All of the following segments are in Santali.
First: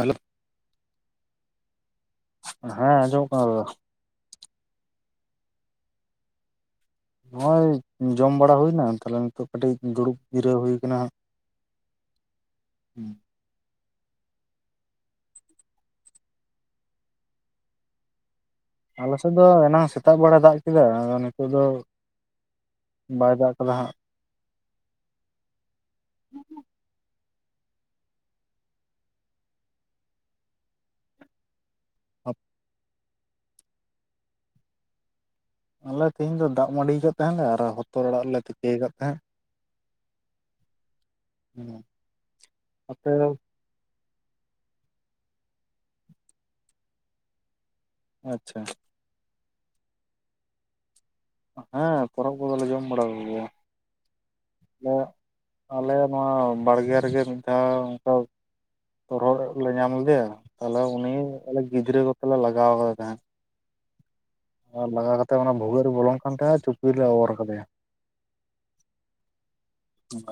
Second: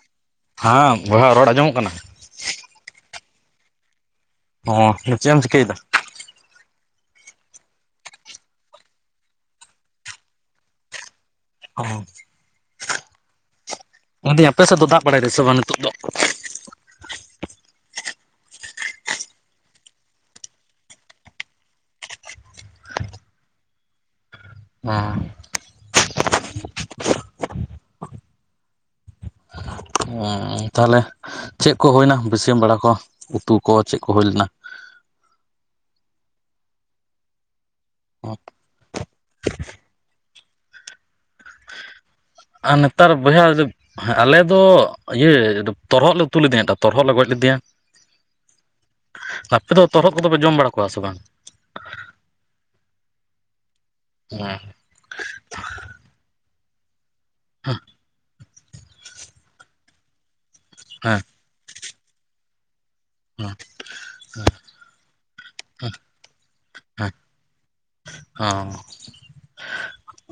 ᱦᱟᱞᱳ ᱾ ᱦᱮᱸ ᱵᱚᱭᱦᱟ ᱨᱚᱲ ᱟᱸᱡᱚᱢᱚᱜ ᱠᱟᱱᱟ ᱾ ᱦᱮᱸ ᱟᱸᱡᱚᱢᱚᱜ ᱠᱟᱱᱟ ᱫᱟᱫᱟ ᱾ ᱚ ᱪᱮᱜ ᱮᱢ ᱪᱤᱠᱟᱹ ᱭᱮᱫ? ᱱᱚᱜᱼᱚᱭ ᱡᱚᱢ ᱵᱟᱲᱟ ᱦᱩᱭᱱᱟ ᱛᱟᱦᱚᱞᱮ ᱱᱤᱛᱚᱜ ᱠᱟᱹᱴᱤᱡ ᱫᱩᱲᱩᱵ ᱡᱤᱨᱟᱹᱣ ᱦᱩᱭ ᱠᱟᱱᱟ ᱾ ᱚ ᱢᱮᱱᱫᱟᱹᱧ ᱟᱯᱮ ᱥᱮᱜ ᱫᱚ ᱫᱟᱜ ᱵᱟᱲᱟᱭ ᱥᱮ ᱵᱟᱝ ᱱᱤᱛᱚᱜ ᱫᱚ? ᱟᱞᱮ ᱥᱮᱜ ᱫᱚ ᱮᱱᱟᱝ ᱥᱮᱛᱟᱜ ᱵᱮᱲᱟ ᱫᱟᱜ ᱠᱮᱫᱟ ᱟᱫᱚ ᱱᱤᱛᱚᱜ ᱫᱚ ᱵᱟᱭ ᱫᱟᱜ ᱠᱟᱫᱟ ᱦᱟᱸᱜ ᱾ ᱦᱩ ᱾ [unintelligible] ᱛᱟᱦᱚᱞᱮ ᱪᱮᱜ ᱠᱚ ᱦᱳᱭᱱᱟ ᱵᱮᱥᱤᱢ ᱵᱟᱲᱟ ᱠᱚ ᱩᱛᱩ ᱠᱚ ᱪᱮᱜ ᱠᱚ ᱦᱳᱭ ᱞᱮᱱᱟ? ᱟᱞᱮ ᱛᱮᱦᱤᱧ ᱫᱚ ᱫᱟᱜ ᱢᱟᱹᱰᱤ ᱠᱟᱜ ᱛᱟᱦᱮᱸᱜᱞᱮ ᱟᱨ ᱦᱚᱛᱚᱨ ᱟᱲᱟᱜ ᱞᱮ ᱛᱤᱠᱮ ᱟᱠᱟᱫ ᱛᱟᱦᱮᱸᱫ ᱾ [unintelligible] ᱟ ᱱᱮᱛᱟᱨ ᱟᱯᱮ ᱵᱚᱭᱦᱟ ᱾ ᱟᱞᱮ ᱫᱚ ᱤᱭᱟᱹ ᱛᱚᱨᱦᱚᱜ ᱞᱮ ᱩᱛᱩ ᱞᱮᱫᱮᱭᱟ ᱛᱚ ᱛᱚᱨᱦᱚᱜ ᱞᱮ ᱜᱚᱡ ᱞᱮᱫᱮᱭᱟ ᱾ ᱟᱪᱪᱷᱟ ᱾ ᱟᱯᱮ ᱫᱚ ᱛᱚᱨᱦᱚᱫ ᱠᱚᱫᱚᱯᱮ ᱡᱚᱢ ᱵᱟᱲᱟ ᱠᱚᱣᱟ ᱥᱮ ᱵᱟᱝ? ᱦᱮᱸ ᱛᱚᱨᱦᱚᱜ ᱠᱚᱫᱚᱞᱮ ᱡᱚᱢ ᱵᱟᱲᱟ ᱠᱚᱜᱮᱭᱟ ᱦᱮᱸ ᱞᱮᱜ ᱟᱞᱮ ᱱᱚᱣᱟ ᱵᱟᱲᱜᱮ ᱨᱮᱜᱮ ᱢᱤᱫ ᱫᱷᱟᱣ ᱛᱚ ᱚᱱᱠᱟ ᱛᱚᱨᱦᱚᱜ ᱞᱮ ᱞᱮ ᱧᱟᱢ ᱞᱮᱫᱮᱭᱟ ᱛᱟᱦᱚᱞᱮ ᱩᱱᱤ ᱦᱮᱸ ᱟᱞᱮ ᱜᱤᱫᱽᱨᱟᱹ ᱵᱟᱯᱞᱟ ᱞᱟᱜᱟᱣ ᱠᱟᱫᱟᱮ ᱛᱟᱦᱮᱸᱫ ᱾ [unintelligible] ᱞᱟᱜᱟ ᱠᱟᱛᱮ ᱚᱱᱟ ᱵᱷᱩᱜᱟᱹᱜ ᱨᱮ ᱵᱚᱞᱚᱱ ᱠᱟᱱ ᱛᱟᱭᱟ ᱪᱩᱯᱤ ᱨᱮ ᱞᱮ ᱚᱨ ᱠᱟᱫᱮᱭᱟ ᱾ ᱚ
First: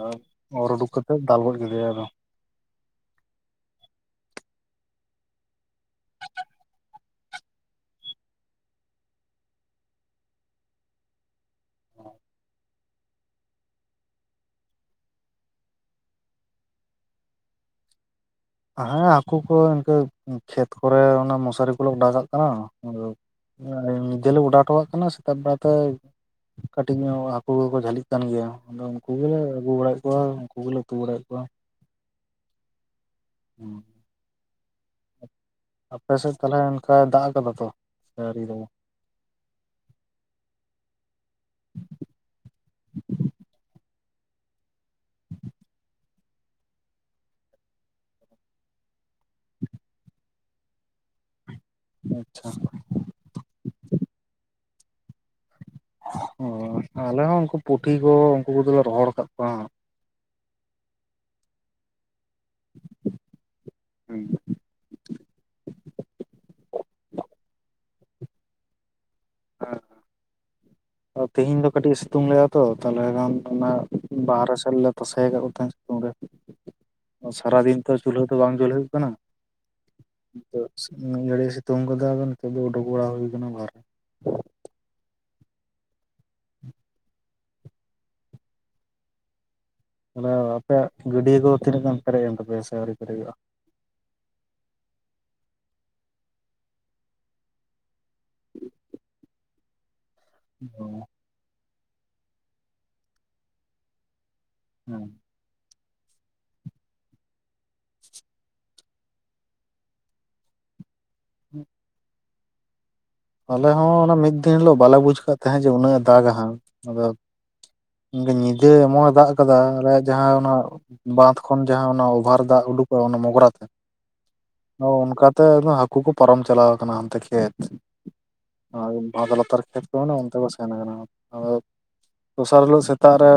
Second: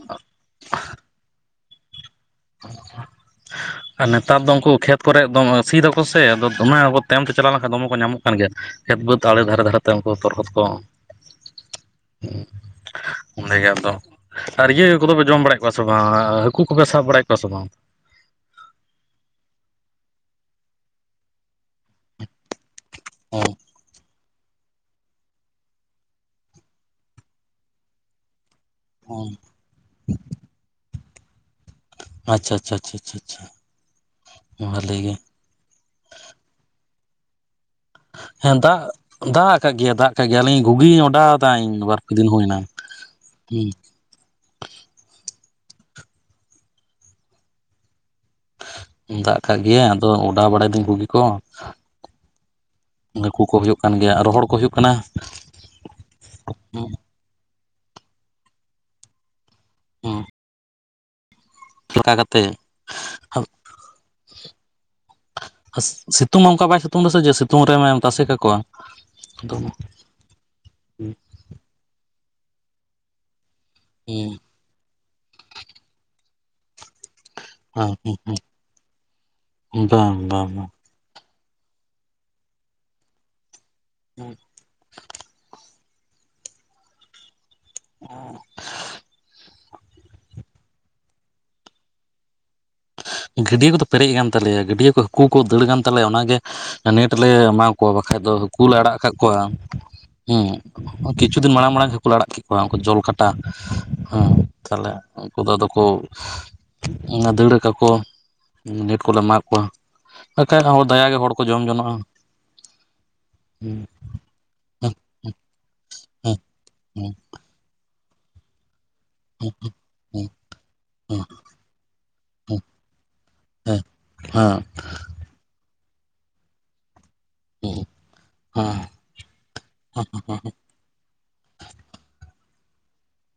ᱟᱨ ᱚᱨ ᱩᱰᱩᱠ ᱠᱟᱛᱮᱜ ᱫᱟᱞ ᱜᱚᱡ ᱠᱮᱫᱮᱟᱭᱟ ᱟᱫᱚ ᱾ [unintelligible] ᱟᱨ ᱱᱮᱛᱟᱨ ᱫᱚ ᱩᱱᱠᱩ ᱠᱷᱮᱛ ᱠᱚᱨᱮ ᱫᱚᱢ ᱥᱤᱭ ᱫᱟᱠᱚ ᱥᱮ ᱟᱫᱚ ᱫᱚᱢᱮ ᱟᱵᱚ ᱛᱟᱭᱚᱢ ᱛᱮ ᱪᱟᱞᱟᱣ ᱞᱮᱱᱠᱷᱟᱱ ᱫᱚᱢᱮ ᱠᱚ ᱧᱟᱢᱚᱜ ᱠᱟᱱ ᱜᱮᱭᱟ ᱾ ᱠᱷᱮᱛ ᱵᱟᱹᱫᱽ ᱟᱲᱮ ᱫᱷᱟᱨᱮ ᱫᱷᱟᱨᱮ ᱛᱮ ᱩᱱᱠᱩ ᱛᱚᱨᱦᱚᱫ ᱠᱚ ᱾ ᱚᱸᱰᱮ ᱜᱮ ᱟᱫᱚ ᱟᱨ ᱤᱭᱟᱹ ᱠᱚᱫᱚ ᱯᱮ ᱡᱚᱢ ᱵᱟᱲᱟᱭᱮᱫ ᱠᱚᱣᱟ ᱥᱮ ᱵᱟᱝ ᱦᱟᱹᱠᱩ ᱠᱚᱯᱮ ᱥᱟᱵ ᱵᱟᱲᱟ ᱭᱮᱜ ᱠᱚᱣᱟ ᱥᱮ ᱵᱟᱝ? ᱦᱮᱸ ᱦᱟᱹᱠᱩ ᱠᱚ ᱤᱱᱠᱟᱹ ᱠᱷᱮᱛ ᱠᱚᱨᱮ ᱚᱱᱟ ᱢᱚᱥᱟᱨᱤ ᱠᱚᱞᱮ ᱚᱰᱟᱣ ᱠᱟᱜ ᱠᱟᱱᱟ ᱾ ᱟᱫᱚ ᱚ ᱟᱞᱤᱧ ᱡᱮ ᱦᱤᱞᱳᱜ ᱚᱰᱟ ᱠᱟᱣᱟᱜ ᱛᱟᱦᱮᱱᱟ ᱥᱮᱛᱟᱜ ᱵᱮᱲᱟᱛᱮ ᱠᱟᱹᱴᱤᱡ ᱧᱚᱜ ᱦᱟᱹᱠᱩ ᱠᱩ ᱡᱷᱟᱹᱞᱤᱜ ᱠᱟᱱ ᱜᱮᱭᱟ ᱾ ᱟᱫᱚ ᱩᱱᱠᱩ ᱜᱮᱞᱮ ᱟᱹᱜᱩ ᱵᱟᱲᱟᱭᱮᱜ ᱠᱚᱣᱟ ᱩᱱᱠᱩ ᱜᱮᱞᱮ ᱩᱛᱩ ᱵᱟᱲᱟᱭᱮᱜ ᱠᱚᱣᱟ ᱾ ᱟᱪᱪᱷᱟ ᱟᱪᱪᱷᱟ ᱟᱪᱪᱷᱟ ᱟᱪᱪᱷᱟ ᱾ ᱟᱯᱮ ᱥᱮᱫ ᱛᱟᱞᱦᱮ ᱚᱱᱠᱟ ᱫᱟᱜ ᱟᱠᱟᱫᱟ ᱛᱚ? ᱥᱮ ᱟᱹᱣᱨᱤ ᱦᱮᱸ ᱫᱟᱜᱟ ᱫᱟᱜ ᱫᱟᱜ ᱟᱠᱟᱜ ᱜᱮᱭᱟ ᱫᱟᱜ ᱟᱠᱟᱜ ᱜᱮᱭᱟ ᱟᱞᱤᱧ ᱜᱷᱩᱜᱤ ᱚᱰᱟᱣ ᱫᱟ ᱤᱧ ᱵᱟᱨᱯᱮ ᱫᱤᱱ ᱦᱩᱭᱮᱱᱟ ᱦᱩ ᱾ ᱫᱟᱜ ᱠᱟᱜ ᱜᱮᱭᱟ ᱟᱫᱚ ᱚᱰᱟᱣ ᱵᱟᱲᱟᱭ ᱫᱟᱹᱧ ᱜᱷᱩᱜᱤ ᱠᱚ ᱾ ᱟᱪᱪᱷᱟ ᱾ ᱦᱟᱹᱠᱩ ᱠᱚ ᱦᱩᱭᱩᱜ ᱠᱟᱱ ᱜᱮᱭᱟ ᱟᱨ ᱨᱚᱦᱚᱲ ᱠᱚ ᱦᱩᱭᱩᱜ ᱠᱟᱱᱟ ᱾ ᱚ ᱟᱞᱮ ᱦᱚᱸ ᱩᱱᱠᱩ ᱯᱩᱴᱷᱤ ᱠᱚ ᱩᱱᱠᱩ ᱠᱚᱫᱚᱞᱮ ᱨᱚᱦᱚᱲ ᱟᱠᱟᱫ ᱠᱚᱣᱟ᱾ ᱦᱩ, [inaudible] ᱠᱟᱛᱮ, [unintelligible] ᱦᱟᱥ ᱥᱤᱛᱩᱝ ᱦᱚᱸ ᱚᱝᱠᱟ ᱵᱟᱭ ᱥᱤᱛᱩᱝ ᱫᱟᱥᱮ ᱡᱮ ᱥᱤᱛᱩᱝ ᱨᱮᱢ ᱢᱮ ᱛᱟᱥᱮ ᱠᱟᱠᱚᱣᱟ ᱟᱫᱚ, ᱛᱤᱦᱤᱧ ᱫᱚ ᱠᱟᱹᱴᱤᱡ ᱥᱤᱛᱩᱝ ᱞᱮᱜᱟ ᱛᱚ ᱛᱟᱦᱚᱞᱮ ᱠᱷᱟᱱ ᱚᱱᱟ ᱵᱟᱦᱨᱮ ᱥᱮᱜ ᱞᱮ ᱛᱟᱥᱮ ᱟᱠᱟᱫ ᱠᱚ ᱛᱟᱦᱮᱸᱱ ᱚᱱᱰᱮ᱾ ᱥᱟᱨᱟᱫᱤᱱ ᱛᱚ ᱪᱩᱞᱦᱟᱹ ᱛᱚ ᱵᱟᱝ ᱡᱩᱞ ᱦᱩᱭᱩᱜ ᱠᱟᱱᱟ᱾ ᱦᱩᱸ ᱵᱟᱝ ᱵᱟᱝ ᱵᱟᱝ ᱢᱤᱜ ᱜᱷᱟᱹᱲᱤ ᱥᱤᱛᱩᱝ ᱠᱟᱫᱟ ᱟᱫᱚ ᱱᱤᱛᱚᱜ ᱫᱚ ᱩᱰᱩᱠ ᱵᱟᱲᱟ ᱦᱩᱭ ᱠᱟᱱᱟ ᱵᱟᱨᱮ ᱦᱮᱸ, ᱚ, ᱢᱟᱱᱮ ᱟᱯᱮᱭᱟᱜ ᱜᱟᱹᱰᱭᱟᱹ ᱠᱚ ᱛᱤᱱᱟᱹᱜ ᱜᱟᱱ ᱯᱮᱨᱮᱡ ᱮᱱ ᱛᱟᱯᱭᱟ ᱥᱮ ᱟᱹᱣᱨᱤ ᱯᱮᱨᱮᱡᱚᱜᱼᱟ? ᱜᱟᱹᱰᱭᱟᱹ ᱠᱚᱫᱚ ᱯᱮᱨᱮᱡ ᱟᱠᱟᱱ ᱛᱟᱞᱮᱭᱟ ᱜᱟᱹᱰᱭᱟᱹ ᱠᱚ ᱦᱟᱹᱠᱩ ᱠᱚ ᱫᱟᱹᱲ ᱜᱟᱱ ᱛᱟᱞᱮᱭᱟ ᱚᱱᱟᱜᱮ ᱱᱮᱴ ᱞᱮ ᱮᱢᱟ ᱠᱚ ᱵᱟᱠᱷᱟᱡ ᱫᱚ ᱦᱟᱹᱠᱩ ᱞᱮ ᱟᱲᱟᱜ ᱟᱠᱟᱜ ᱠᱚᱣᱟ ᱦᱮᱸ, ᱚ, ᱠᱤᱪᱷᱩ ᱫᱤᱱ ᱢᱟᱲᱟᱝ ᱢᱟᱲᱟᱝ ᱦᱟᱹᱠᱩ ᱞᱮ ᱟᱲᱟᱜ ᱠᱮᱫ ᱠᱚᱣᱟ ᱩᱱᱠᱩ ᱡᱚᱞ ᱠᱟᱴᱟ ᱦᱮᱸ ᱛᱟᱦᱚᱞᱮ ᱦᱮᱸ ᱩᱱᱠᱩ ᱫᱚ ᱟᱫᱚ ᱠᱚ ᱫᱟᱹᱲ ᱟᱠᱟᱠᱚ ᱱᱮᱴ ᱠᱚᱞᱮ ᱮᱢᱟ ᱠᱚᱣᱟ᱾ ᱵᱟᱠᱷᱟᱡ ᱦᱚᱸ ᱫᱟᱭᱟ ᱜᱮ ᱦᱚᱲ ᱠᱚ ᱡᱚᱢ ᱡᱚᱱᱚᱜᱼᱟ᱾ ᱟᱞᱮ ᱦᱮᱸ ᱦᱚᱸ ᱚᱱᱟ ᱢᱤᱫ ᱫᱤᱱ ᱦᱤᱞᱳᱜ ᱦᱮᱸ ᱵᱟᱞᱮ ᱵᱩᱡ ᱠᱟᱫ ᱛᱟᱦᱮᱸᱫ ᱡᱮ ᱩᱱᱟᱹᱜ ᱫᱟᱜᱟ ᱦᱮᱸ ᱦᱟᱸᱜ ᱟᱫᱚ ᱦᱮᱸ ᱧᱤᱫᱟᱹ ᱮᱢᱚᱜ ᱫᱟᱜ ᱦᱮᱸ ᱦᱮᱸ ᱦᱮᱸ ᱠᱟᱫᱟ ᱟᱞᱮᱭᱟᱜ ᱦᱮᱸ ᱦᱮᱸ ᱦᱮᱸ ᱦᱮᱸ ᱦᱮᱸ ᱦᱮᱸ ᱡᱟᱦᱟᱸ ᱚᱱᱟ ᱦᱮᱸ ᱵᱟᱸᱫᱽ ᱠᱷᱚᱱ ᱡᱟᱦᱟᱸ ᱚᱱᱟ ᱚᱵᱷᱟᱨ ᱫᱟᱜ ᱩᱰᱩᱠᱚᱜ ᱚᱱᱟ ᱢᱚᱜᱽᱨᱟ ᱛᱮ, ᱚ ᱚᱱᱠᱟ ᱛᱮ ᱦᱟᱠᱩ ᱠᱚ ᱯᱟᱨᱚᱢ ᱪᱟᱞᱟᱣ ᱠᱟᱱᱟ ᱦᱟᱱᱛᱮ ᱠᱷᱮᱛ᱾ ᱦᱮᱸ, ᱟᱨ ᱵᱟᱸᱫ ᱞᱟᱛᱟᱨ ᱠᱷᱮᱛ ᱠᱚ ᱚᱱᱛᱮ ᱠᱚ ᱥᱮᱱ ᱠᱟᱱᱟ ᱟᱫᱚ ᱫᱚᱥᱟᱨ ᱦᱤᱞᱳᱜ ᱥᱮᱛᱟᱜ ᱨᱮ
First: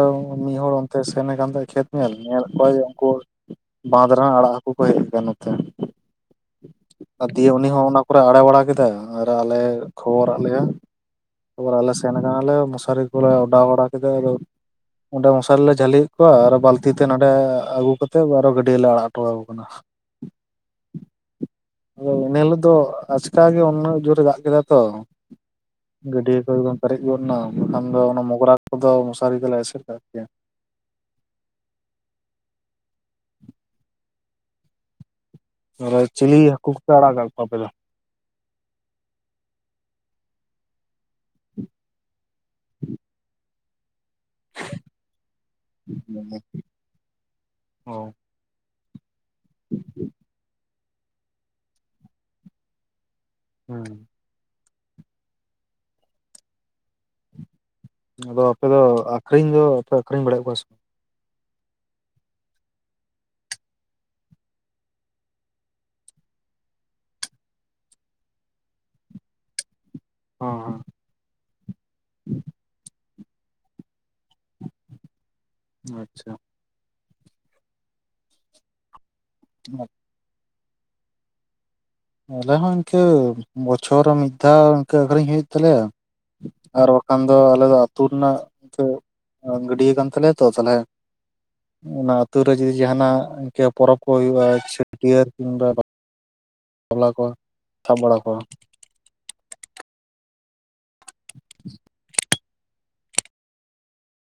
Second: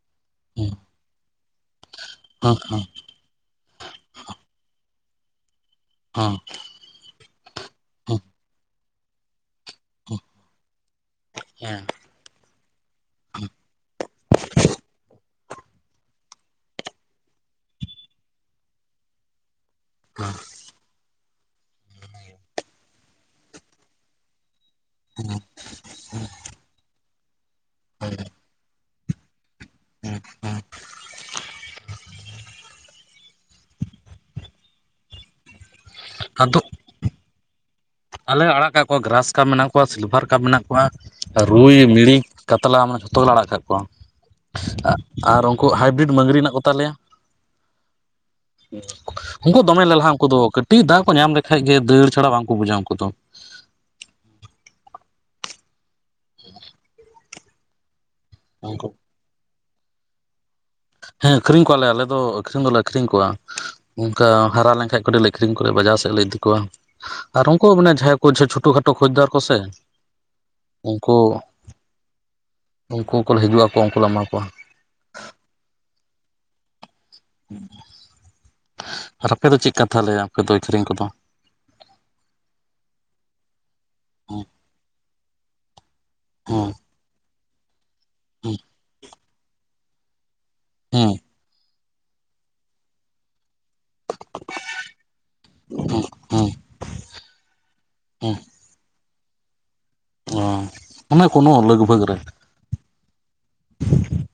ᱢᱤᱫ ᱦᱚᱲ ᱚᱱᱛᱮ ᱥᱮᱱ ᱟᱠᱟᱱ ᱛᱟᱦᱮᱸᱱᱮ ᱠᱷᱮᱛ ᱧᱮᱞ ᱧᱮᱞᱮᱫ ᱠᱚᱣᱟᱭ ᱡᱮ ᱩᱱᱠᱩ ᱵᱟᱸᱫᱽ ᱨᱮᱱ ᱟᱲᱟᱜ ᱦᱟᱹᱠᱩ ᱠᱚ ᱦᱮᱡ ᱠᱟᱱᱟ ᱱᱚᱛᱮ᱾ ᱦᱚᱸ, ᱟᱨ ᱫᱤᱭᱮ ᱩᱱᱤ ᱦᱚᱸ ᱚᱱᱟ ᱠᱚᱨᱮ ᱟᱲᱮ ᱵᱟᱲᱟ ᱠᱮᱫᱟ ᱟᱨ ᱟᱞᱮ ᱠᱷᱚᱵᱚᱨ ᱟᱫ ᱞᱮᱭᱟ᱾ ᱛᱟᱨᱯᱚᱨ ᱦᱮᱸ ᱟᱞᱮ ᱥᱮᱱ ᱠᱟᱱᱟᱞᱮ ᱢᱚᱥᱟᱨᱤ ᱠᱚᱞᱮ ᱚᱰᱟᱣ ᱵᱟᱲᱟ ᱠᱮᱫᱟ ᱟᱫᱚ, ᱚᱸᱰᱮ ᱢᱚᱥᱟᱨᱤ ᱨᱮᱞᱮ ᱡᱷᱟᱹᱞᱤ ᱭᱮᱫ ᱠᱚᱣᱟ ᱟᱨ ᱵᱟᱹᱞᱛᱤ ᱛᱮ ᱱᱚᱰᱮ ᱟᱹᱜᱩ ᱠᱟᱛᱮ ᱟᱨᱦᱚᱸ ᱜᱟᱹᱰᱭᱟᱹ ᱨᱮᱞᱮ ᱟᱲᱟᱜ ᱦᱚᱴᱚ ᱠᱟᱠᱚ ᱠᱟᱱᱟ᱾ ᱦᱮᱸ, ᱟᱫᱚ ᱮᱱᱟᱹ ᱦᱤᱞᱳᱜ ᱫᱚ ᱟᱪᱠᱟ ᱜᱮ ᱩᱱᱟᱹᱜ ᱡᱳᱨᱮ ᱫᱟᱜ ᱠᱮᱫᱟ ᱛᱚ᱾ ᱦᱮᱸ, ᱜᱟᱹᱰᱭᱟᱹ ᱠᱚ ᱮᱠᱫᱚᱢ ᱯᱮᱨᱮᱡ ᱜᱚᱫ ᱮᱱᱟ ᱵᱟᱠᱷᱟᱱ ᱫᱚ ᱚᱱᱟ ᱢᱚᱜᱽᱨᱟ ᱠᱚᱫᱚ ᱢᱚᱥᱟᱨᱤ ᱛᱮᱞᱮ ᱮᱥᱮᱫ ᱠᱟᱜ ᱠᱮᱭᱟ᱾ [inaudible] ᱟᱨ ᱪᱤᱞᱤ ᱟᱫᱚ ᱦᱟᱹᱠᱩ ᱠᱚᱯᱮ ᱟᱲᱟᱜ ᱠᱟᱜ ᱠᱚᱣᱟ ᱟᱯᱮ ᱫᱚ? ᱟᱞᱮ ᱟᱲᱟᱜ ᱠᱟᱜ ᱠᱚᱣᱟ ᱜᱨᱟᱥᱠᱟ ᱢᱮᱱᱟᱜ ᱠᱚᱣᱟ ᱥᱤᱞᱵᱷᱟᱨᱠᱟ ᱢᱮᱱᱟᱜ ᱠᱚᱣᱟ᱾ ᱨᱩᱭ ᱢᱤᱲᱤᱡ ᱠᱟᱛᱞᱟ ᱢᱟᱱᱮ ᱡᱷᱚᱛᱚ ᱜᱮᱞᱮ ᱟᱲᱟᱜ ᱠᱟᱜ ᱠᱚᱣᱟ᱾ ᱟᱨ ᱩᱱᱠᱩ ᱦᱟᱭᱵᱨᱤᱴ ᱢᱟᱝᱜᱽᱨᱤ ᱦᱮᱱᱟᱜ ᱠᱚ ᱛᱟᱞᱮᱭᱟ᱾ ᱚ ᱩᱱᱠᱩ ᱫᱚᱢᱮ ᱞᱮᱞᱦᱟ ᱩᱱᱠᱩ ᱫᱚ ᱠᱟᱹᱴᱤᱡ ᱫᱟᱜ ᱠᱚ ᱧᱟᱢ ᱞᱮᱠᱷᱟᱡ ᱜᱮ ᱫᱟᱹᱲ ᱪᱷᱟᱲᱟ ᱵᱟᱝ ᱠᱚ ᱵᱩᱡᱟ ᱩᱱᱠᱩ ᱫᱚ᱾ ᱦᱩᱸ, ᱟᱫᱚ ᱟᱯᱮ ᱫᱚ ᱟᱠᱷᱨᱤᱧ ᱫᱚ ᱯᱮ ᱟᱠᱷᱨᱤᱧ ᱵᱟᱲᱟᱭᱮᱫ ᱠᱚᱣᱟ ᱥᱮ ᱵᱟᱝ? ᱦᱮᱸ ᱟᱹᱠᱷᱨᱤᱧ ᱠᱚᱣᱟᱞᱮ ᱟᱞᱮ ᱫᱚ ᱟᱹᱠᱷᱨᱤᱧ ᱫᱚᱞᱮ ᱟᱠᱷᱨᱤᱧ ᱠᱚᱣᱟ᱾ ᱚᱱᱠᱟ ᱦᱟᱨᱟ ᱞᱮᱱ ᱠᱷᱟᱡ ᱠᱚ ᱠᱟᱹᱴᱤᱡ ᱞᱮ ᱟᱹᱠᱷᱨᱤᱧ ᱠᱚᱣᱟ ᱵᱟᱡᱟᱨ ᱥᱮᱫ ᱞᱮ ᱤᱫᱤ ᱠᱚᱣᱟ᱾ ᱟᱨ ᱩᱱᱠᱩ ᱢᱟᱱᱮ ᱡᱟᱦᱟᱸᱭ ᱠᱚ ᱪᱷᱚᱴᱳ ᱠᱷᱟᱴᱳ ᱠᱷᱚᱡᱽᱫᱟᱨ ᱠᱚ ᱥᱮ, ᱚᱸ ᱩᱱᱠᱩ ᱩᱱᱠᱩ ᱠᱚᱠᱚ ᱦᱤᱡᱩᱜ ᱟᱠᱚ ᱩᱱᱠᱩ ᱞᱮ ᱮᱢᱟ ᱠᱚᱣᱟ ᱾ ᱟᱪᱪᱷᱟ ᱟᱨ ᱟᱯᱮ ᱫᱚ ᱪᱮᱫ ᱠᱟ ᱛᱟᱦᱞᱮ ᱟᱯᱮ ᱫᱚ ᱟᱹᱠᱷᱨᱤᱧ ᱠᱚᱫᱚ? ᱟᱞᱮ ᱦᱚᱸ ᱤᱱᱠᱟᱹ ᱵᱚᱪᱷᱚᱨ ᱨᱮ ᱢᱤᱫ ᱫᱷᱟᱣ ᱤᱱᱠᱟᱹ ᱟᱠᱷᱨᱤᱧ ᱦᱩᱭᱩᱜ ᱛᱟᱞᱮᱭᱟ ᱾ ᱦᱮᱸ ᱟᱨ ᱵᱟᱠᱷᱟᱱ ᱫᱚ ᱟᱞᱮ ᱫᱚ ᱟᱹᱛᱩ ᱨᱮᱱᱟᱜ ᱦᱮᱸ ᱜᱟᱹᱰᱭᱟᱹ ᱠᱟᱱ ᱛᱟᱞᱮᱭᱟ ᱛᱚ ᱛᱟᱞᱮ ᱦᱮᱸ ᱚᱱᱟ ᱟᱹᱛᱩ ᱨᱮ ᱡᱩᱫᱤ ᱡᱟᱦᱟᱱᱟᱜ ᱤᱱᱠᱟᱹ ᱯᱚᱨᱚᱵᱽ ᱠᱚ ᱦᱩᱭᱩᱜ-ᱟ ᱪᱷᱟᱹᱴᱭᱟᱹᱨ ᱠᱤᱢᱵᱟ ᱦᱮᱸ ᱦᱮᱸ ᱴᱚᱞᱟ ᱠᱚ ᱥᱟᱵ ᱵᱟᱲᱟ ᱠᱚᱣᱟ ᱚᱸ ᱚᱱᱮ ᱠᱳᱱᱳ ᱩᱞᱞᱟᱜᱽ ᱵᱷᱟᱜᱽ ᱨᱮ [unintelligible]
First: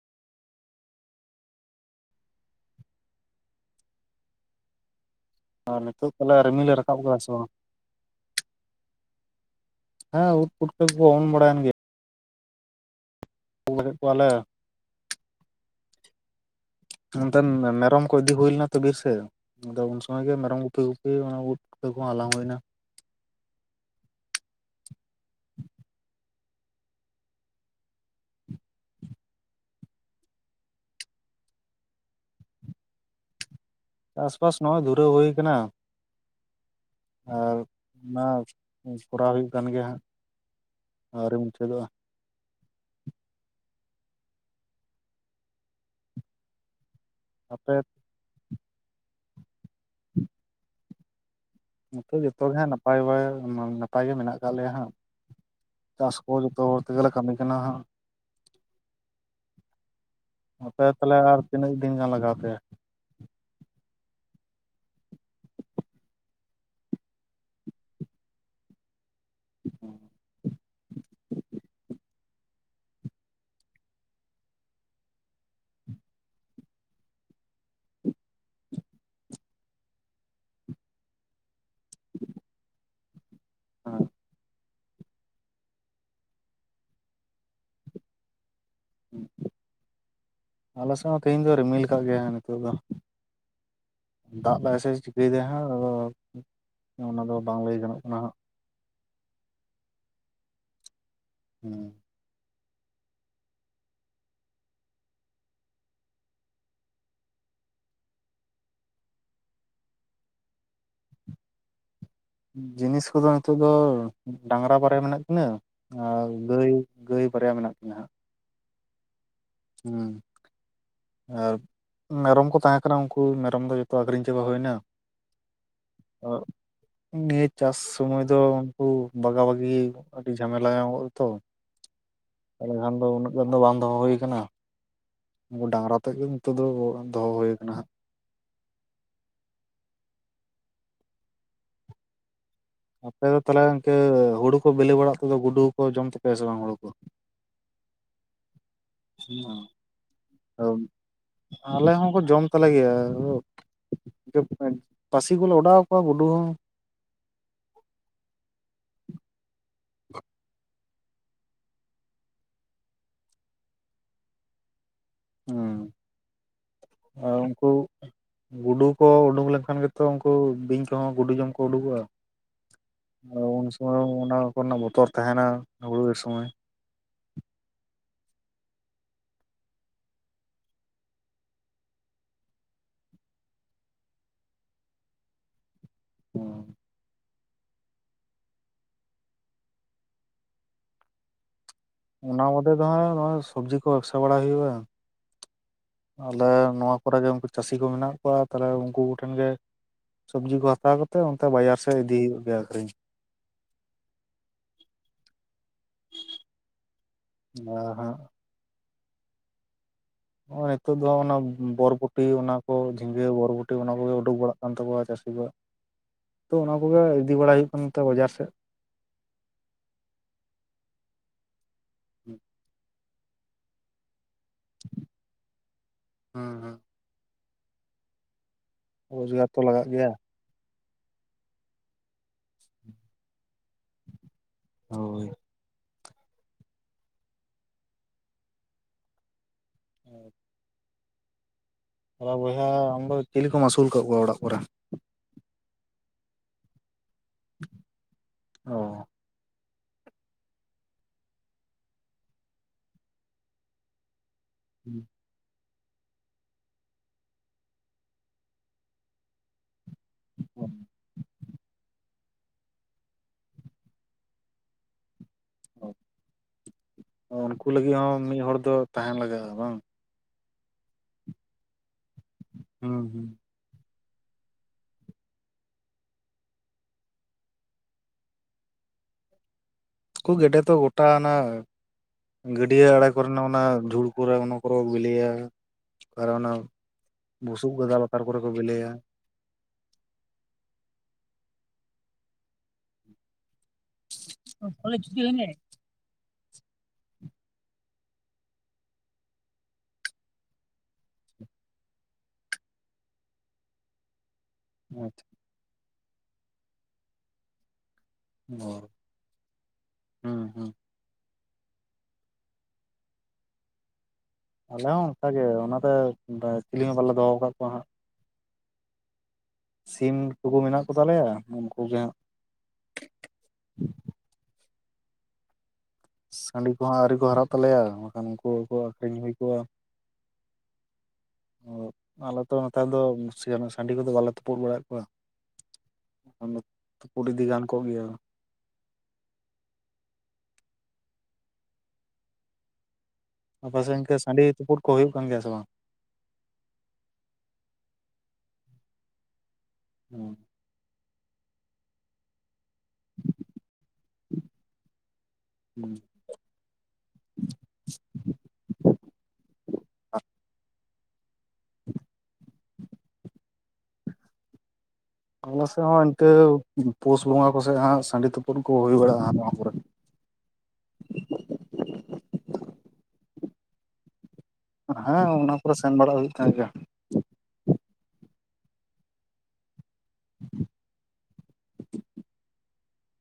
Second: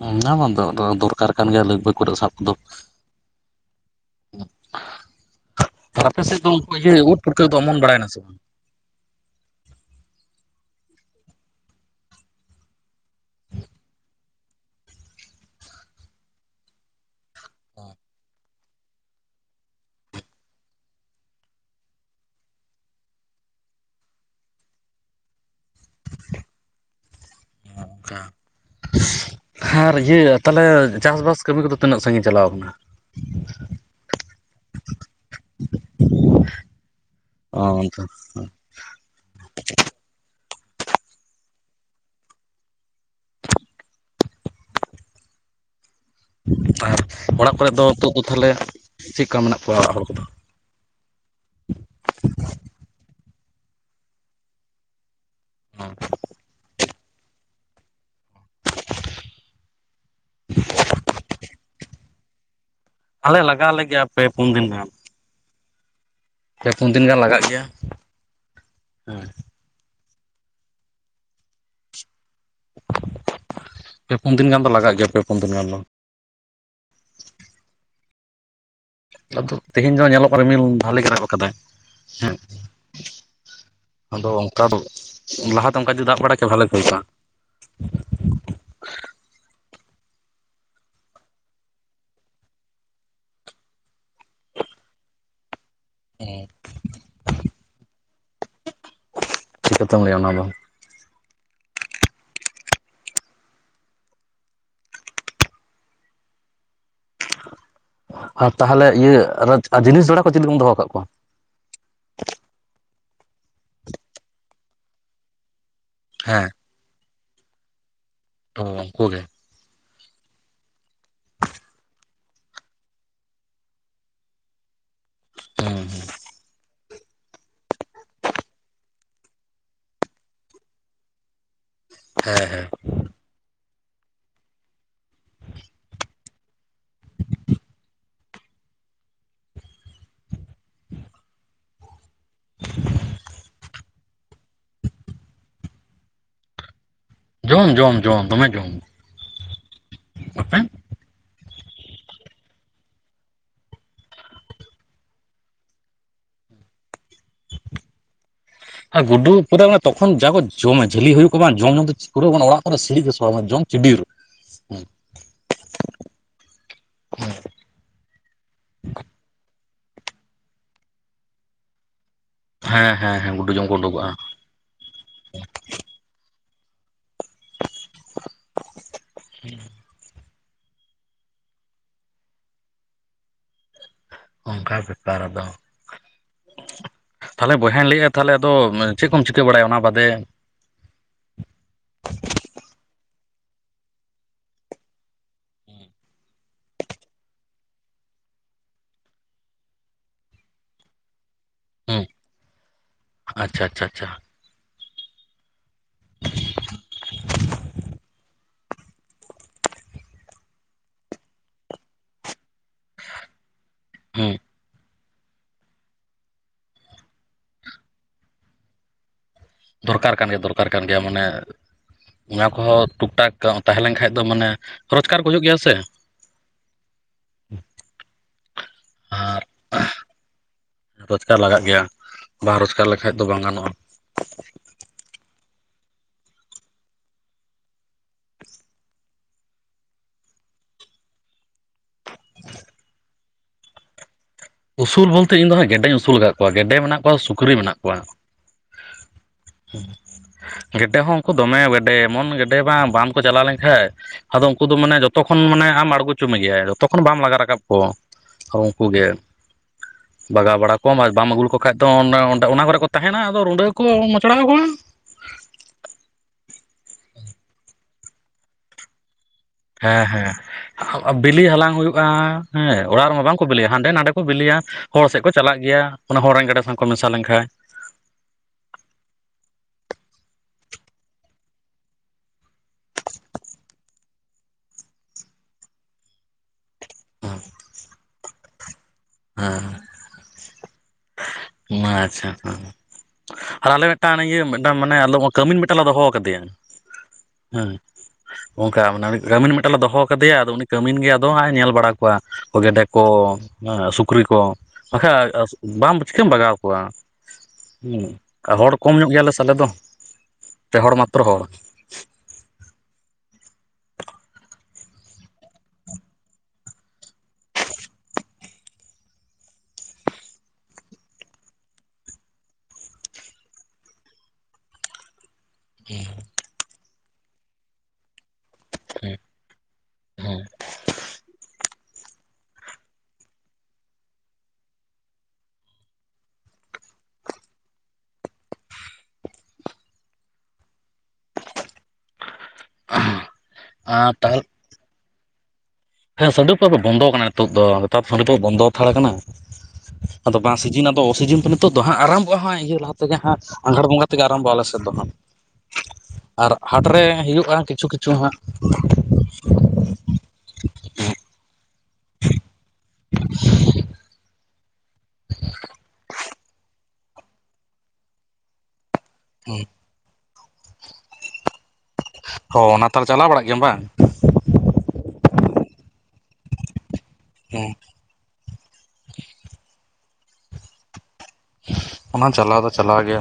ᱦᱮᱸ ᱚᱱᱟ ᱦᱚᱸ ᱫᱚ ᱫᱚᱨᱠᱟᱨ ᱠᱟᱱ ᱜᱮᱭᱟ ᱞᱟᱹᱜᱽ ᱵᱟᱹᱜᱽ ᱠᱚᱨᱮ ᱥᱟᱵ ᱠᱚᱫᱚ ᱟᱨ ᱱᱤᱛᱚᱜ ᱟᱯᱮ ᱛᱟᱦᱚᱞᱮ ᱥᱮᱫ ᱫᱚ ᱨᱤᱢᱤᱞ ᱮ ᱤᱭᱟᱹ ᱨᱟᱠᱟᱵ ᱳᱫ ᱠᱟᱫᱟ ᱥᱮ ᱵᱟᱝ? ᱯᱩᱴᱠᱟᱹ ᱫᱚ ᱚᱢᱚᱱ ᱵᱟᱲᱟᱭᱮᱱᱟ ᱥᱮ ᱵᱟᱝ? ᱦᱮᱸ ᱩᱫ ᱯᱩᱴᱠᱟᱹ ᱠᱚ ᱚᱢᱚᱱ ᱵᱟᱲᱟᱭᱮᱱ ᱜᱮᱭᱟ ᱯᱩᱱ ᱵᱷᱟᱜᱮᱫ ᱠᱚᱣᱟᱞᱮ ᱾ ᱱᱚᱛᱮᱱ ᱢᱮᱨᱚᱢ ᱠᱚ ᱤᱫᱤ ᱦᱩᱭ ᱞᱮᱱᱟ ᱟᱛᱩ ᱵᱤᱨ ᱥᱮ ᱟᱫᱚ ᱩᱱ ᱥᱚᱢᱚᱭ ᱜᱮ ᱢᱮᱨᱚᱢ ᱜᱩᱯᱤ ᱜᱩᱯᱤ ᱚᱱᱟ ᱩᱫ ᱯᱩᱴᱠᱟᱹ ᱠᱚᱦᱚᱸ ᱦᱟᱞᱟᱝ ᱦᱩᱭᱱᱟ ᱾ ᱦᱚᱸ ᱚᱝᱠᱟ ᱟᱨ ᱤᱭᱟᱹ ᱛᱟᱦᱞᱮ ᱪᱟᱥᱵᱟᱥ ᱠᱟᱹᱢᱤ ᱠᱚᱫᱚ ᱛᱤᱱᱟᱹᱜ ᱥᱟᱺᱜᱤᱧ ᱪᱟᱞᱟᱣ ᱟᱠᱟᱱᱟ? [unintelligible] ᱪᱟᱥᱵᱟᱥ ᱱᱚᱜᱚᱭ ᱫᱷᱩᱨᱟᱹᱣ ᱦᱩᱭ ᱟᱠᱟᱱᱟ ᱟᱨ ᱚ ᱚᱱᱛᱮ ᱚᱱᱟ ᱠᱚᱨᱟᱣ ᱦᱩᱭᱩᱜ ᱠᱟᱱ ᱜᱮᱭᱟ ᱦᱟᱸᱜ ᱟᱹᱣᱨᱤ ᱢᱩᱪᱟᱹᱫᱚᱜ-ᱟ ᱾ ᱟᱨ ᱚᱲᱟᱜ ᱠᱚᱨᱮ ᱟᱯᱮ ᱫᱚ ᱛᱳ ᱫᱚ ᱛᱟᱦᱞᱮ ᱪᱮᱫᱠᱟ ᱢᱮᱱᱟᱜ ᱠᱚᱣᱟ ᱚᱲᱟᱜ ᱦᱚᱲ ᱠᱚᱫᱚ? ᱱᱚᱛᱮ ᱡᱚᱛᱚᱜ ᱜᱮ ᱦᱟᱸᱜ ᱱᱟᱯᱟᱭ ᱵᱟᱲᱟ ᱱᱟᱯᱟᱭ ᱜᱮ ᱢᱮᱱᱟᱜ ᱟᱠᱟᱫ ᱞᱮᱭᱟ ᱦᱟᱸᱜ ᱪᱟᱥ ᱠᱚ ᱡᱚᱛᱚ ᱦᱚᱲ ᱛᱮᱜᱮᱞᱮ ᱠᱟᱹᱢᱤ ᱠᱟᱱᱟ ᱦᱟᱸᱜ ᱟᱯᱮ ᱛᱟᱦᱚᱞᱮ ᱟᱨ ᱛᱤᱱᱟᱹᱜ ᱫᱤᱱ ᱜᱟᱱ ᱞᱟᱜᱟᱣ ᱯᱮᱭᱟ? ᱟᱞᱮ ᱞᱟᱜᱟᱣ ᱞᱮᱜᱮᱭᱟ ᱯᱮ ᱯᱩᱱ ᱫᱤᱱ ᱜᱟᱱ ᱾ ᱯᱮ ᱯᱩᱱ ᱫᱤᱱ ᱜᱟᱱ ᱞᱟᱜᱟᱜ ᱜᱮᱭᱟ ᱦᱮᱸ ᱦᱮᱸ ᱯᱮ ᱯᱩᱱ ᱫᱤᱱ ᱜᱟᱱ ᱫᱚ ᱞᱟᱜᱟᱜ ᱜᱮᱭᱟ ᱯᱮ ᱯᱩᱱ ᱫᱤᱱ ᱜᱟᱱ ᱫᱚ ᱟᱫᱚ ᱛᱮᱦᱤᱧ ᱫᱚ ᱧᱮᱞᱚᱜ ᱠᱟᱱᱟ ᱨᱤᱢᱤᱞ ᱵᱷᱟᱞᱮ ᱜᱮ ᱨᱟᱠᱟᱵ ᱟᱠᱟᱫᱟᱭ ᱦᱮᱸ ᱦᱮᱸ ᱟᱫᱚ ᱚᱱᱠᱟ ᱫᱚ ᱞᱟᱦᱟᱛᱮ ᱚᱱᱠᱟ ᱡᱩᱫᱤ ᱫᱟᱜ ᱵᱟᱲᱟ ᱠᱮᱭᱟ ᱵᱷᱟᱞᱮ ᱦᱩᱭ ᱠᱚᱜ-ᱟ ᱾ ᱟᱞᱮ ᱥᱮᱫ ᱦᱚᱸ ᱛᱮᱦᱤᱧ ᱫᱚ ᱨᱤᱢᱤᱞ ᱟᱠᱟᱫ ᱜᱮᱭᱟ ᱱᱤᱛᱚᱜ ᱫᱚ ᱫᱟᱜ ᱫᱟᱭ ᱥᱮ ᱪᱤᱠᱟᱹᱭᱮᱫᱟᱭ ᱦᱟᱸᱜ ᱟᱫᱚ ᱚᱱᱟ ᱫᱚ ᱵᱟᱝ ᱞᱟᱹᱭ ᱜᱟᱱᱚᱜ ᱠᱟᱱᱟ ᱦᱟᱸᱜ ᱪᱤᱠᱟᱛᱮᱢ ᱞᱟᱹᱭᱟ ᱚᱱᱟ ᱫᱚ ᱦᱩᱸ ᱟᱨ ᱛᱟᱦᱚᱞᱮ ᱤᱭᱟᱹ ᱡᱤᱱᱤᱥ ᱡᱚᱲᱟ ᱠᱚ ᱪᱮᱫ ᱞᱮᱠᱟᱢ ᱫᱚᱦᱚᱸ ᱟᱠᱟᱜ ᱠᱚᱣᱟ? ᱡᱤᱱᱤᱥ ᱠᱚᱫᱚ ᱱᱤᱛᱚᱜ ᱫᱚ ᱰᱟᱝᱨᱟ ᱵᱟᱨᱭᱟ ᱢᱮᱱᱟᱜ ᱠᱤᱱᱟᱹ ᱟᱨ ᱦᱮᱸ ᱜᱟᱹᱭ ᱜᱟᱹᱭ ᱵᱟᱨᱭᱟ ᱢᱮᱱᱟᱜ ᱠᱤᱱᱟ ᱦᱟᱸᱜ ᱚᱸ ᱩᱱᱠᱩ ᱜᱮ ᱦᱩᱸ ᱟᱨ ᱢᱮᱨᱚᱢ ᱠᱚ ᱛᱟᱦᱮᱸ ᱠᱟᱱᱟ ᱩᱱᱠᱩ ᱢᱮᱨᱚᱢ ᱫᱚ ᱡᱚᱛᱚ ᱟᱠᱷᱨᱤᱧ ᱪᱟᱵᱟ ᱦᱩᱭ ᱮᱱᱟ ᱦᱩᱸ ᱚᱸ ᱱᱤᱭᱟᱹ ᱪᱟᱥ ᱥᱚᱢᱚᱭ ᱫᱚ ᱩᱱᱠᱩ ᱵᱟᱜᱟ ᱵᱟᱜᱤ ᱟᱹᱰᱤ ᱡᱷᱟᱢᱮᱞᱟ ᱦᱚᱭᱚᱜ-ᱟ ᱛᱚ ᱾ ᱦᱮᱸ ᱦᱮᱸ ᱟᱫᱚ ᱩᱱᱟᱹᱜ ᱜᱟᱱ ᱫᱚ ᱵᱟᱝ ᱫᱚᱦᱚ ᱦᱩᱭ ᱟᱠᱟᱱᱟ ᱩᱱᱠᱩ ᱰᱟᱝᱨᱟ ᱛᱮᱫ ᱜᱮ ᱱᱤᱛᱚᱜ ᱫᱚ ᱫᱚᱦᱚ ᱦᱩᱭ ᱟᱠᱟᱱᱟ ᱦᱟᱸᱜ ᱾ [inaudible] ᱟᱯᱮ ᱫᱚ ᱛᱟᱦᱚᱞᱮ ᱜᱚᱝᱠᱮ ᱦᱩᱲᱩ ᱠᱚ ᱵᱤᱞᱤ ᱵᱟᱲᱟᱜ ᱛᱮᱫᱚ ᱜᱩᱰᱚ ᱠᱚ ᱡᱚᱢ ᱛᱟᱯᱮᱭᱟ ᱥᱮ ᱵᱟᱝ ᱦᱩᱲᱩ ᱠᱚ? ᱡᱚᱢ ᱡᱚᱢ ᱡᱚᱢ ᱫᱚᱢᱮ ᱡᱚᱢ ᱾ ᱦ ᱟᱞᱮ ᱦᱚᱸᱠᱚ ᱡᱚᱢ ᱛᱟᱞᱮ ᱜᱮᱭᱟ ᱦᱩᱲᱩ ᱯᱟᱹᱥᱤ ᱠᱚᱞᱮ ᱚᱰᱟᱣ ᱟᱠᱚ ᱦᱚ ᱜᱚᱰᱚ ᱦᱚᱸ ᱟᱨ ᱜᱩᱰᱚ ᱯᱚᱨᱮ ᱦᱚ ᱛᱚᱠᱷᱚᱱ ᱡᱟ ᱠᱚ ᱡᱚᱢᱟ ᱡᱟᱹᱞᱤ ᱦᱩᱭᱩᱜ ᱠᱚ ᱵᱟᱝ ᱡᱚᱢ ᱧᱩᱚᱢᱟᱹ ᱚᱲᱟᱜ ᱠᱚᱨᱮ ᱥᱤᱲᱤᱡ ᱜᱮ ᱥᱚ ᱟ ᱡᱚᱢ ᱪᱤᱰᱤᱨ, ᱦᱩᱸ ᱟᱨ ᱩᱱᱠᱩ ᱜᱩᱰᱩ ᱠᱚ ᱩᱰᱩᱝ ᱞᱮᱠᱷᱟᱱ ᱜᱮ ᱛᱚ ᱩᱱᱠᱩ ᱵᱤᱧ ᱠᱚᱦᱚᱸ ᱜᱩᱰᱩ ᱡᱚᱢ ᱠᱚ ᱩᱰᱩᱠᱚᱜᱼᱟ ᱾ ᱦᱮᱸ ᱦᱮᱸ ᱦᱮᱸ ᱟᱫ ᱜᱩᱰᱩ ᱩᱱ ᱡᱚᱢ ᱠᱚ ᱥᱚᱢᱚᱭ ᱦᱚ ᱩᱰᱩᱠᱚᱜᱼᱟ ᱚᱱᱟ ᱠᱚᱨᱮᱱᱟᱜ ᱵᱚᱛᱚᱨ ᱛᱟᱦᱮᱱᱟ ᱦᱩᱲᱩ ᱤᱨ ᱥᱚᱢᱚᱭ᱾ [inaudible] ᱚᱱᱠᱟ ᱵᱮᱯᱟᱨ ᱫᱚ, ᱛᱟᱦᱚᱞᱮ ᱵᱚᱭᱦᱟᱧ ᱞᱟᱹᱭᱮᱜ ᱛᱟᱦᱚᱞᱮ ᱟᱫᱚ ᱪᱮᱫ ᱠᱚᱢ ᱪᱤᱠᱟᱹ ᱵᱟᱲᱟᱭᱟ ᱚᱱᱟ ᱵᱟᱫᱮ? ᱚᱱᱟ ᱵᱟᱫᱷᱮ ᱫᱚ ᱦᱟᱸᱜ ᱱᱚᱦᱚᱭ ᱥᱩᱵᱡᱤ ᱠᱚ ᱵᱮᱵᱽᱥᱟ ᱵᱟᱲᱟ ᱦᱩᱭᱩᱜᱼᱟ᱾ ᱟᱞᱮ ᱱᱚᱣᱟ ᱠᱚᱨᱮᱜᱮ ᱩᱱᱠᱩ ᱪᱟᱹᱥᱤ ᱠᱚ ᱢᱮᱱᱟᱜ ᱠᱚᱣᱟ ᱛᱟᱦᱞᱮ ᱩᱱᱠᱩ ᱠᱚᱴᱷᱮᱱ ᱜᱮ ᱥᱚᱵᱡᱤ ᱠᱚ ᱦᱟᱛᱟᱣ ᱠᱟᱛᱮᱫ ᱚᱱᱛᱮ ᱵᱟᱡᱟᱨ ᱥᱮᱫ ᱦᱩᱸ ᱤᱫᱤ ᱦᱩᱭᱩᱜ ᱜᱮᱭᱟ ᱟᱠᱷᱨᱤᱧ᱾ ᱟᱪᱪᱷᱟ ᱟᱪᱪᱷᱟ ᱟᱪᱪᱷᱟ ᱱᱟᱦᱟᱸᱜ᱾ ᱱᱚᱜᱼᱚᱭ ᱱᱤᱛᱳᱜ ᱫᱚ ᱚᱱᱟ ᱵᱚᱨᱵᱚᱴᱤ ᱚᱱᱟ ᱠᱚ ᱡᱷᱤᱸᱜᱟᱹ, ᱵᱚᱨᱵᱚᱴᱤ, ᱚᱱᱟ ᱠᱚᱜᱮ ᱩᱰᱩᱠ ᱦᱩᱸ ᱵᱟᱲᱟᱜ ᱠᱟᱱ ᱛᱟᱠᱚᱣᱟ ᱪᱟᱹᱥᱤ ᱠᱚᱣᱟᱜ, ᱛᱚ ᱚᱱᱟ ᱠᱚᱜᱮ ᱤᱫᱤ ᱵᱟᱲᱟ ᱦᱩᱭᱩᱜ ᱠᱟᱱᱛᱮ ᱵᱟᱡᱟᱨ ᱥᱮᱫ᱾ ᱫᱚᱨᱠᱟᱨ ᱠᱟᱱ ᱜᱮᱭᱟ ᱫᱚᱨᱠᱟᱨ ᱠᱟᱱ ᱜᱮᱭᱟ ᱢᱟᱱᱮ, ᱚᱱᱟ ᱠᱚᱦᱚᱸ ᱴᱩᱠ ᱴᱟᱠ ᱛᱟᱦᱮᱸ ᱞᱮᱱ ᱠᱷᱟᱱ ᱫᱚ ᱢᱟᱱᱮ, ᱨᱳᱡᱽᱠᱟᱨ ᱠᱚ ᱦᱩᱭᱩᱜ ᱜᱮᱭᱟ ᱥᱮ? ᱦᱚᱸ ᱦᱚᱸ ᱨᱚᱡᱽᱜᱟᱨ ᱛᱚ ᱞᱟᱜᱟᱜ ᱜᱮᱭᱟ᱾ ᱨᱚᱡᱽᱜᱟᱨ ᱞᱟᱜᱟᱜ ᱜᱮᱭᱟ, ᱵᱟᱝ ᱨᱚᱡᱽᱜᱟᱨ ᱞᱮᱠᱷᱟᱡ ᱫᱚ ᱵᱟᱝ ᱜᱟᱱᱚᱜᱼᱟ᱾ ᱦᱳᱭ, [unintelligible] ᱛᱟᱞᱟ ᱵᱚᱭᱦᱟ ᱟᱢᱫᱚ ᱪᱤᱞᱤ ᱠᱚᱢ ᱟᱹᱥᱩᱞ ᱠᱟᱜ ᱠᱚᱣᱟ ᱚᱲᱟᱜ ᱠᱚᱨᱮ? ᱩᱥᱩᱞ ᱵᱚᱞᱛᱮ ᱤᱧ ᱫᱚ ᱦᱟᱸᱜ ᱜᱮᱰᱮᱧ ᱟᱹᱥᱩᱞ ᱟᱠᱟᱫ ᱠᱚᱣᱟ ᱜᱮᱰᱮ ᱢᱮᱱᱟᱜ ᱠᱚᱣᱟ, ᱥᱩᱠᱨᱤ ᱢᱮᱱᱟᱜ ᱠᱚᱣᱟ᱾ ᱚ [unintelligible] ᱜᱮᱰᱮ ᱦᱚᱸ ᱩᱱᱠᱩ ᱫᱚᱢᱮ ᱜᱮᱰᱮ ᱮᱢᱚᱱ ᱜᱮᱰᱮ ᱵᱟᱝ ᱵᱟᱸᱱ ᱠᱚ ᱪᱟᱞᱟᱣ ᱞᱮᱱᱠᱷᱟᱡ ᱟᱫᱚ ᱩ ᱩᱱᱠᱩ ᱫᱚ ᱢᱟᱱᱮ ᱦᱩᱸ ᱡᱚᱛᱚ ᱠᱷᱚᱱ ᱢᱟᱱᱮ ᱟᱢ ᱟᱬᱜᱚᱪᱚ ᱢᱮᱜᱮᱭᱟᱭ, ᱡᱚᱛᱚ ᱠᱷᱚᱱ ᱵᱟᱢ ᱞᱟᱜᱟ ᱨᱟᱠᱟᱵ ᱠᱚ ᱩᱱᱠᱩ ᱜᱮ᱾ ᱵᱟᱜᱟᱣ ᱚ ᱵᱟᱲᱟ ᱠᱚᱢ ᱟᱨ ᱵᱟᱢ ᱟᱹᱜᱩ ᱞᱮᱠᱚ ᱠᱷᱟᱡ ᱫᱚ ᱚᱱᱟ ᱚᱸᱰᱮ ᱚᱱᱚ ᱠᱚᱨᱮ ᱠᱚ ᱛᱟᱦᱮᱸᱱᱟ ᱟᱫᱚ ᱨᱩᱸᱰᱟᱹ ᱠᱚ ᱢᱚᱪᱲᱟ ᱠᱚᱣᱟ᱾ ᱚ ᱩᱱᱠᱩ ᱞᱟᱹᱜᱤᱫ ᱦᱚᱸ ᱢᱤᱫ ᱦᱚᱲ ᱫᱚ ᱛᱟᱦᱮᱸᱱ ᱞᱟᱜᱟᱜᱼᱟ ᱵᱟᱝ᱾ ᱦᱮᱸ ᱦᱮᱸ ᱵᱤᱞᱤ ᱦᱟᱞᱟᱝ ᱦᱩᱭᱩᱜᱼᱟ, ᱦᱮᱸ ᱦᱩᱸ ᱚᱲᱟᱜ ᱨᱮᱢᱟ ᱦᱩᱸ ᱵᱟᱝᱠᱚ ᱵᱤᱞᱤᱭᱟ ᱦᱟᱸᱰᱮ ᱱᱟᱰᱮ ᱠᱚ ᱵᱤᱞᱤᱭᱟ᱾ ᱦᱚᱲ ᱥᱮᱫ ᱠᱚ ᱪᱟᱞᱟᱜ ᱜᱮᱭᱟ, ᱚᱱᱟ ᱦᱚᱲ ᱨᱮᱱ ᱜᱮᱰᱮ ᱥᱟᱶ ᱠᱚ ᱢᱮᱥᱟ ᱞᱮᱱᱠᱷᱟᱱ ᱠᱩ ᱜᱮᱰᱮ ᱫᱚ ᱜᱚᱴᱟ ᱚᱱᱟ ᱜᱟᱹᱰᱭᱟᱹ ᱟᱲᱮ ᱠᱚᱨᱮᱱᱟᱜ ᱚᱱᱟ ᱡᱷᱩᱲ ᱠᱚᱨᱮ ᱚᱱᱟ ᱠᱚᱨᱮ ᱵᱮᱞᱮᱭᱟ ᱟᱨ ᱚᱱᱟ ᱵᱩᱥᱩᱵᱽ ᱜᱟᱫᱟᱞ ᱞᱟᱛᱟᱨ ᱠᱚᱨᱮ ᱠᱚ ᱵᱮᱞᱮᱭᱟ᱾ ᱦᱮᱸ ᱢᱟ ᱟᱪᱷᱟ ᱦᱮᱸ ᱟᱨ ᱟᱞᱮ ᱢᱤᱫᱴᱟᱝ ᱜᱮ ᱢᱤᱫᱴᱟᱝ ᱢᱟᱱᱮ ᱟᱞᱚᱫ ᱟᱪᱪᱷᱟ ᱠᱟᱹᱢᱤᱱ ᱢᱤᱫᱴᱟᱝ ᱞᱮ ᱫᱚᱦᱚ ᱠᱟᱫᱮᱭᱟ, ᱦᱮᱸ᱾ ᱚᱱᱠᱟ ᱢᱟᱱᱮ ᱠᱟᱹᱢᱤᱱ ᱢᱤᱫᱴᱮᱱ ᱞᱮ ᱫᱚᱦᱚ ᱠᱟᱫᱮᱭᱟ ᱟᱫᱚ ᱩᱱᱤ ᱠᱟᱹᱢᱤᱱ ᱜᱮ ᱟᱫᱚ ᱦᱟᱸᱜ ᱮ ᱧᱮᱞ ᱵᱟᱲᱟ ᱠᱚᱣᱟ᱾ ᱜᱮᱰᱮ ᱠᱚ ᱮᱸᱻᱥᱩᱠ ᱯᱩᱠᱨᱤ ᱠᱚ, ᱵᱟᱠᱷᱟᱡ ᱵᱟᱢ ᱪᱤᱠᱟᱹᱢ ᱵᱟᱜᱟᱣ ᱠᱚᱣᱟ᱾ ᱟᱨ ᱦᱚᱲ ᱚ ᱠᱚᱢ ᱧᱚᱜ ᱜᱮᱭᱟᱞᱮ ᱥᱮ ᱟᱞᱮ ᱫᱚ, ᱦᱩᱸ ᱦᱩᱸ ᱯᱮ ᱦᱚᱲ ᱢᱟᱛᱨᱚ ᱦᱚᱲ᱾ ᱟᱞᱮ ᱦᱚᱸ ᱚᱱᱠᱟ ᱜᱮ ᱚᱱᱟᱛᱮ ᱠᱤᱞᱤᱝ ᱦᱚᱸᱞᱮ ᱫᱚᱦᱚ ᱟᱠᱟᱜ ᱠᱚᱣᱟ ᱦᱟᱸᱜ᱾ ᱥᱤᱢ ᱴᱩᱠᱩ ᱢᱮᱱᱟᱜ ᱠᱚᱛᱟᱞᱮᱭᱟ ᱩᱱᱠᱩ ᱜᱮ ᱦᱟᱸᱜ [unintelligible] ᱥᱟᱺᱰᱤ ᱠᱚᱦᱚᱸ ᱟᱹᱣᱨᱤ ᱠᱚ ᱦᱟᱨᱟᱜ ᱛᱟᱞᱮᱭᱟ, ᱵᱟᱠᱷᱟᱱ ᱩᱱᱠᱩᱠᱚ ᱟᱹᱠᱷᱨᱤᱧ ᱦᱩᱭ ᱠᱚᱜᱼᱟ᱾ [unintelligible] ᱟᱞᱮ ᱫᱚ ᱱᱮᱛᱟᱨ ᱫᱚ ᱥᱤᱢ ᱥᱟᱺᱰᱤ ᱠᱚᱫᱚ ᱵᱟᱞᱮ ᱛᱩᱯᱩᱫ ᱵᱟᱲᱟᱭᱮᱜ ᱠᱚᱣᱟ᱾ ᱯᱩᱰ ᱤᱫᱤ ᱜᱟᱱ ᱠᱚᱜ ᱜᱮᱭᱟ᱾ [unintelligible] ᱟᱯᱮᱥᱮᱱ ᱟᱨ ᱠᱮ ᱛᱟᱦᱚᱞᱮ ᱥᱟᱺᱰᱤ ᱛᱩᱯᱩᱫ ᱠᱚ ᱦᱩᱭᱩᱜ ᱠᱟᱱ ᱜᱮᱭᱟ ᱥᱮ ᱵᱟᱝ? ᱦᱮᱸ ᱥᱟᱺᱰᱤ ᱫᱚ ᱟᱫᱚ ᱵᱚᱱᱫᱚ ᱟᱠᱟᱱᱟ ᱱᱤᱛᱚᱜ ᱫᱚ, ᱱᱮᱛᱟᱨ ᱥᱟᱺᱰᱤ ᱫᱚ ᱵᱚᱱᱫᱚ ᱦᱟᱛᱟᱲ ᱟᱠᱟᱱᱟ᱾ ᱟᱫᱚ ᱵᱟᱝ ᱥᱤᱡᱤᱱ ᱟ ᱛᱚ ᱚᱠᱥᱤᱡᱮᱱ ᱛᱚ ᱱᱤᱛᱚᱜ ᱫᱚ ᱦᱟᱸᱜ ᱟᱨᱟᱢᱵᱚ ᱦᱟᱸᱭ ᱤᱭᱟᱹ ᱞᱟᱦᱟ ᱛᱮᱜᱮ ᱦᱟᱸᱥ, ᱟᱸᱜᱷᱟᱲ ᱵᱚᱸᱜᱟ ᱛᱮᱜᱮ ᱟᱨᱟᱢᱵᱷᱚᱼᱟ ᱟᱞᱮ ᱥᱮᱫ ᱫᱚ ᱦᱟᱸᱜ᱾ ᱟᱨ ᱦᱟᱴᱨᱮ ᱦᱩᱭᱩᱜᱼᱟ ᱠᱤᱪᱷᱩ ᱠᱤᱪᱷᱩ ᱦᱟᱸᱜ᱾ [unintelligible] [unintelligible] [inaudible] ᱦᱚᱸ ᱮᱱᱛᱮ ᱯᱩᱥ ᱵᱚᱸᱜᱟ ᱠᱚᱥᱮᱜ ᱦᱟᱸᱜ ᱥᱟᱺᱰᱤ ᱛᱩᱯᱩᱫ ᱠᱚ ᱦᱩᱭ ᱵᱟᱲᱟᱜᱼᱟ᱾ ᱱᱚᱣᱟ ᱩ ᱠᱚᱨᱮ᱾ ᱚ ᱚᱱᱟ ᱛᱟᱦᱟᱨ ᱪᱟᱞᱟᱣ ᱵᱟᱲᱟᱜ ᱜᱮᱭᱟᱢ ᱵᱟᱝ? ᱦᱮᱸ ᱚᱱᱟ ᱠᱚ ᱥᱮᱱ ᱵᱟᱲᱟ ᱦᱩᱭᱩᱜ ᱛᱟᱦᱮ ᱜᱮ᱾ ᱦᱩᱸ᱾ [unintelligible] ᱚᱱᱟ ᱪᱟᱞᱟᱣ ᱫᱚ ᱪᱟᱞᱟᱣ ᱜᱮ,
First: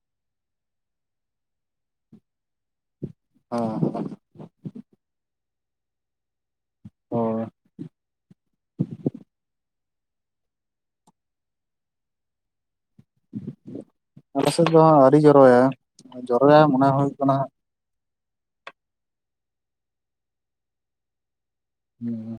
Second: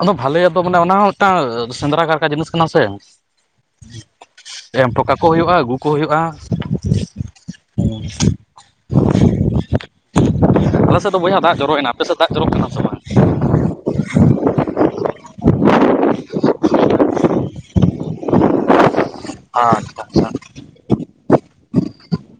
ᱟᱫᱚ ᱵᱷᱟᱞᱮᱭᱟᱜ ᱫᱚ ᱢᱟᱱᱮ ᱚᱱᱟ ᱦᱚᱸ ᱢᱤᱜᱴᱟᱝ ᱥᱮᱸᱫᱽᱨᱟ ᱠᱟᱨᱠᱟ ᱡᱤᱱᱤᱥ ᱠᱟᱱᱟ ᱥᱮ, ᱚ᱾ ᱮᱢᱴᱚ ᱠᱟᱠᱚ ᱦᱩᱭᱩᱜ-ᱟ, ᱟᱜᱩ ᱠᱚ ᱦᱩᱭᱩᱜ-ᱟ, ᱦᱳᱭ ᱟᱞᱮ ᱥᱮᱫ ᱫᱚ ᱵᱚᱭᱦᱟ ᱫᱟᱜ ᱡᱚᱨᱚ ᱭᱮᱱᱟ ᱟᱯᱮᱥᱮᱫ ᱫᱟᱜ ᱡᱚᱨᱚᱜ ᱠᱟᱱᱟ ᱥᱮ ᱵᱟᱝ? ᱟᱞᱮ ᱥᱮᱫ ᱫᱚ ᱦᱟ ᱟᱹᱨᱤ ᱡᱚᱨᱚᱭᱟ᱾ ᱡᱚᱨᱚᱭᱟᱭ ᱢᱚᱱᱮ ᱦᱩᱭᱩᱜ ᱠᱟᱱᱟ ᱦᱟᱜ᱾ ᱟᱪᱪᱷᱟ ᱟᱪᱪᱷᱟ᱾ ᱦᱩᱸ᱾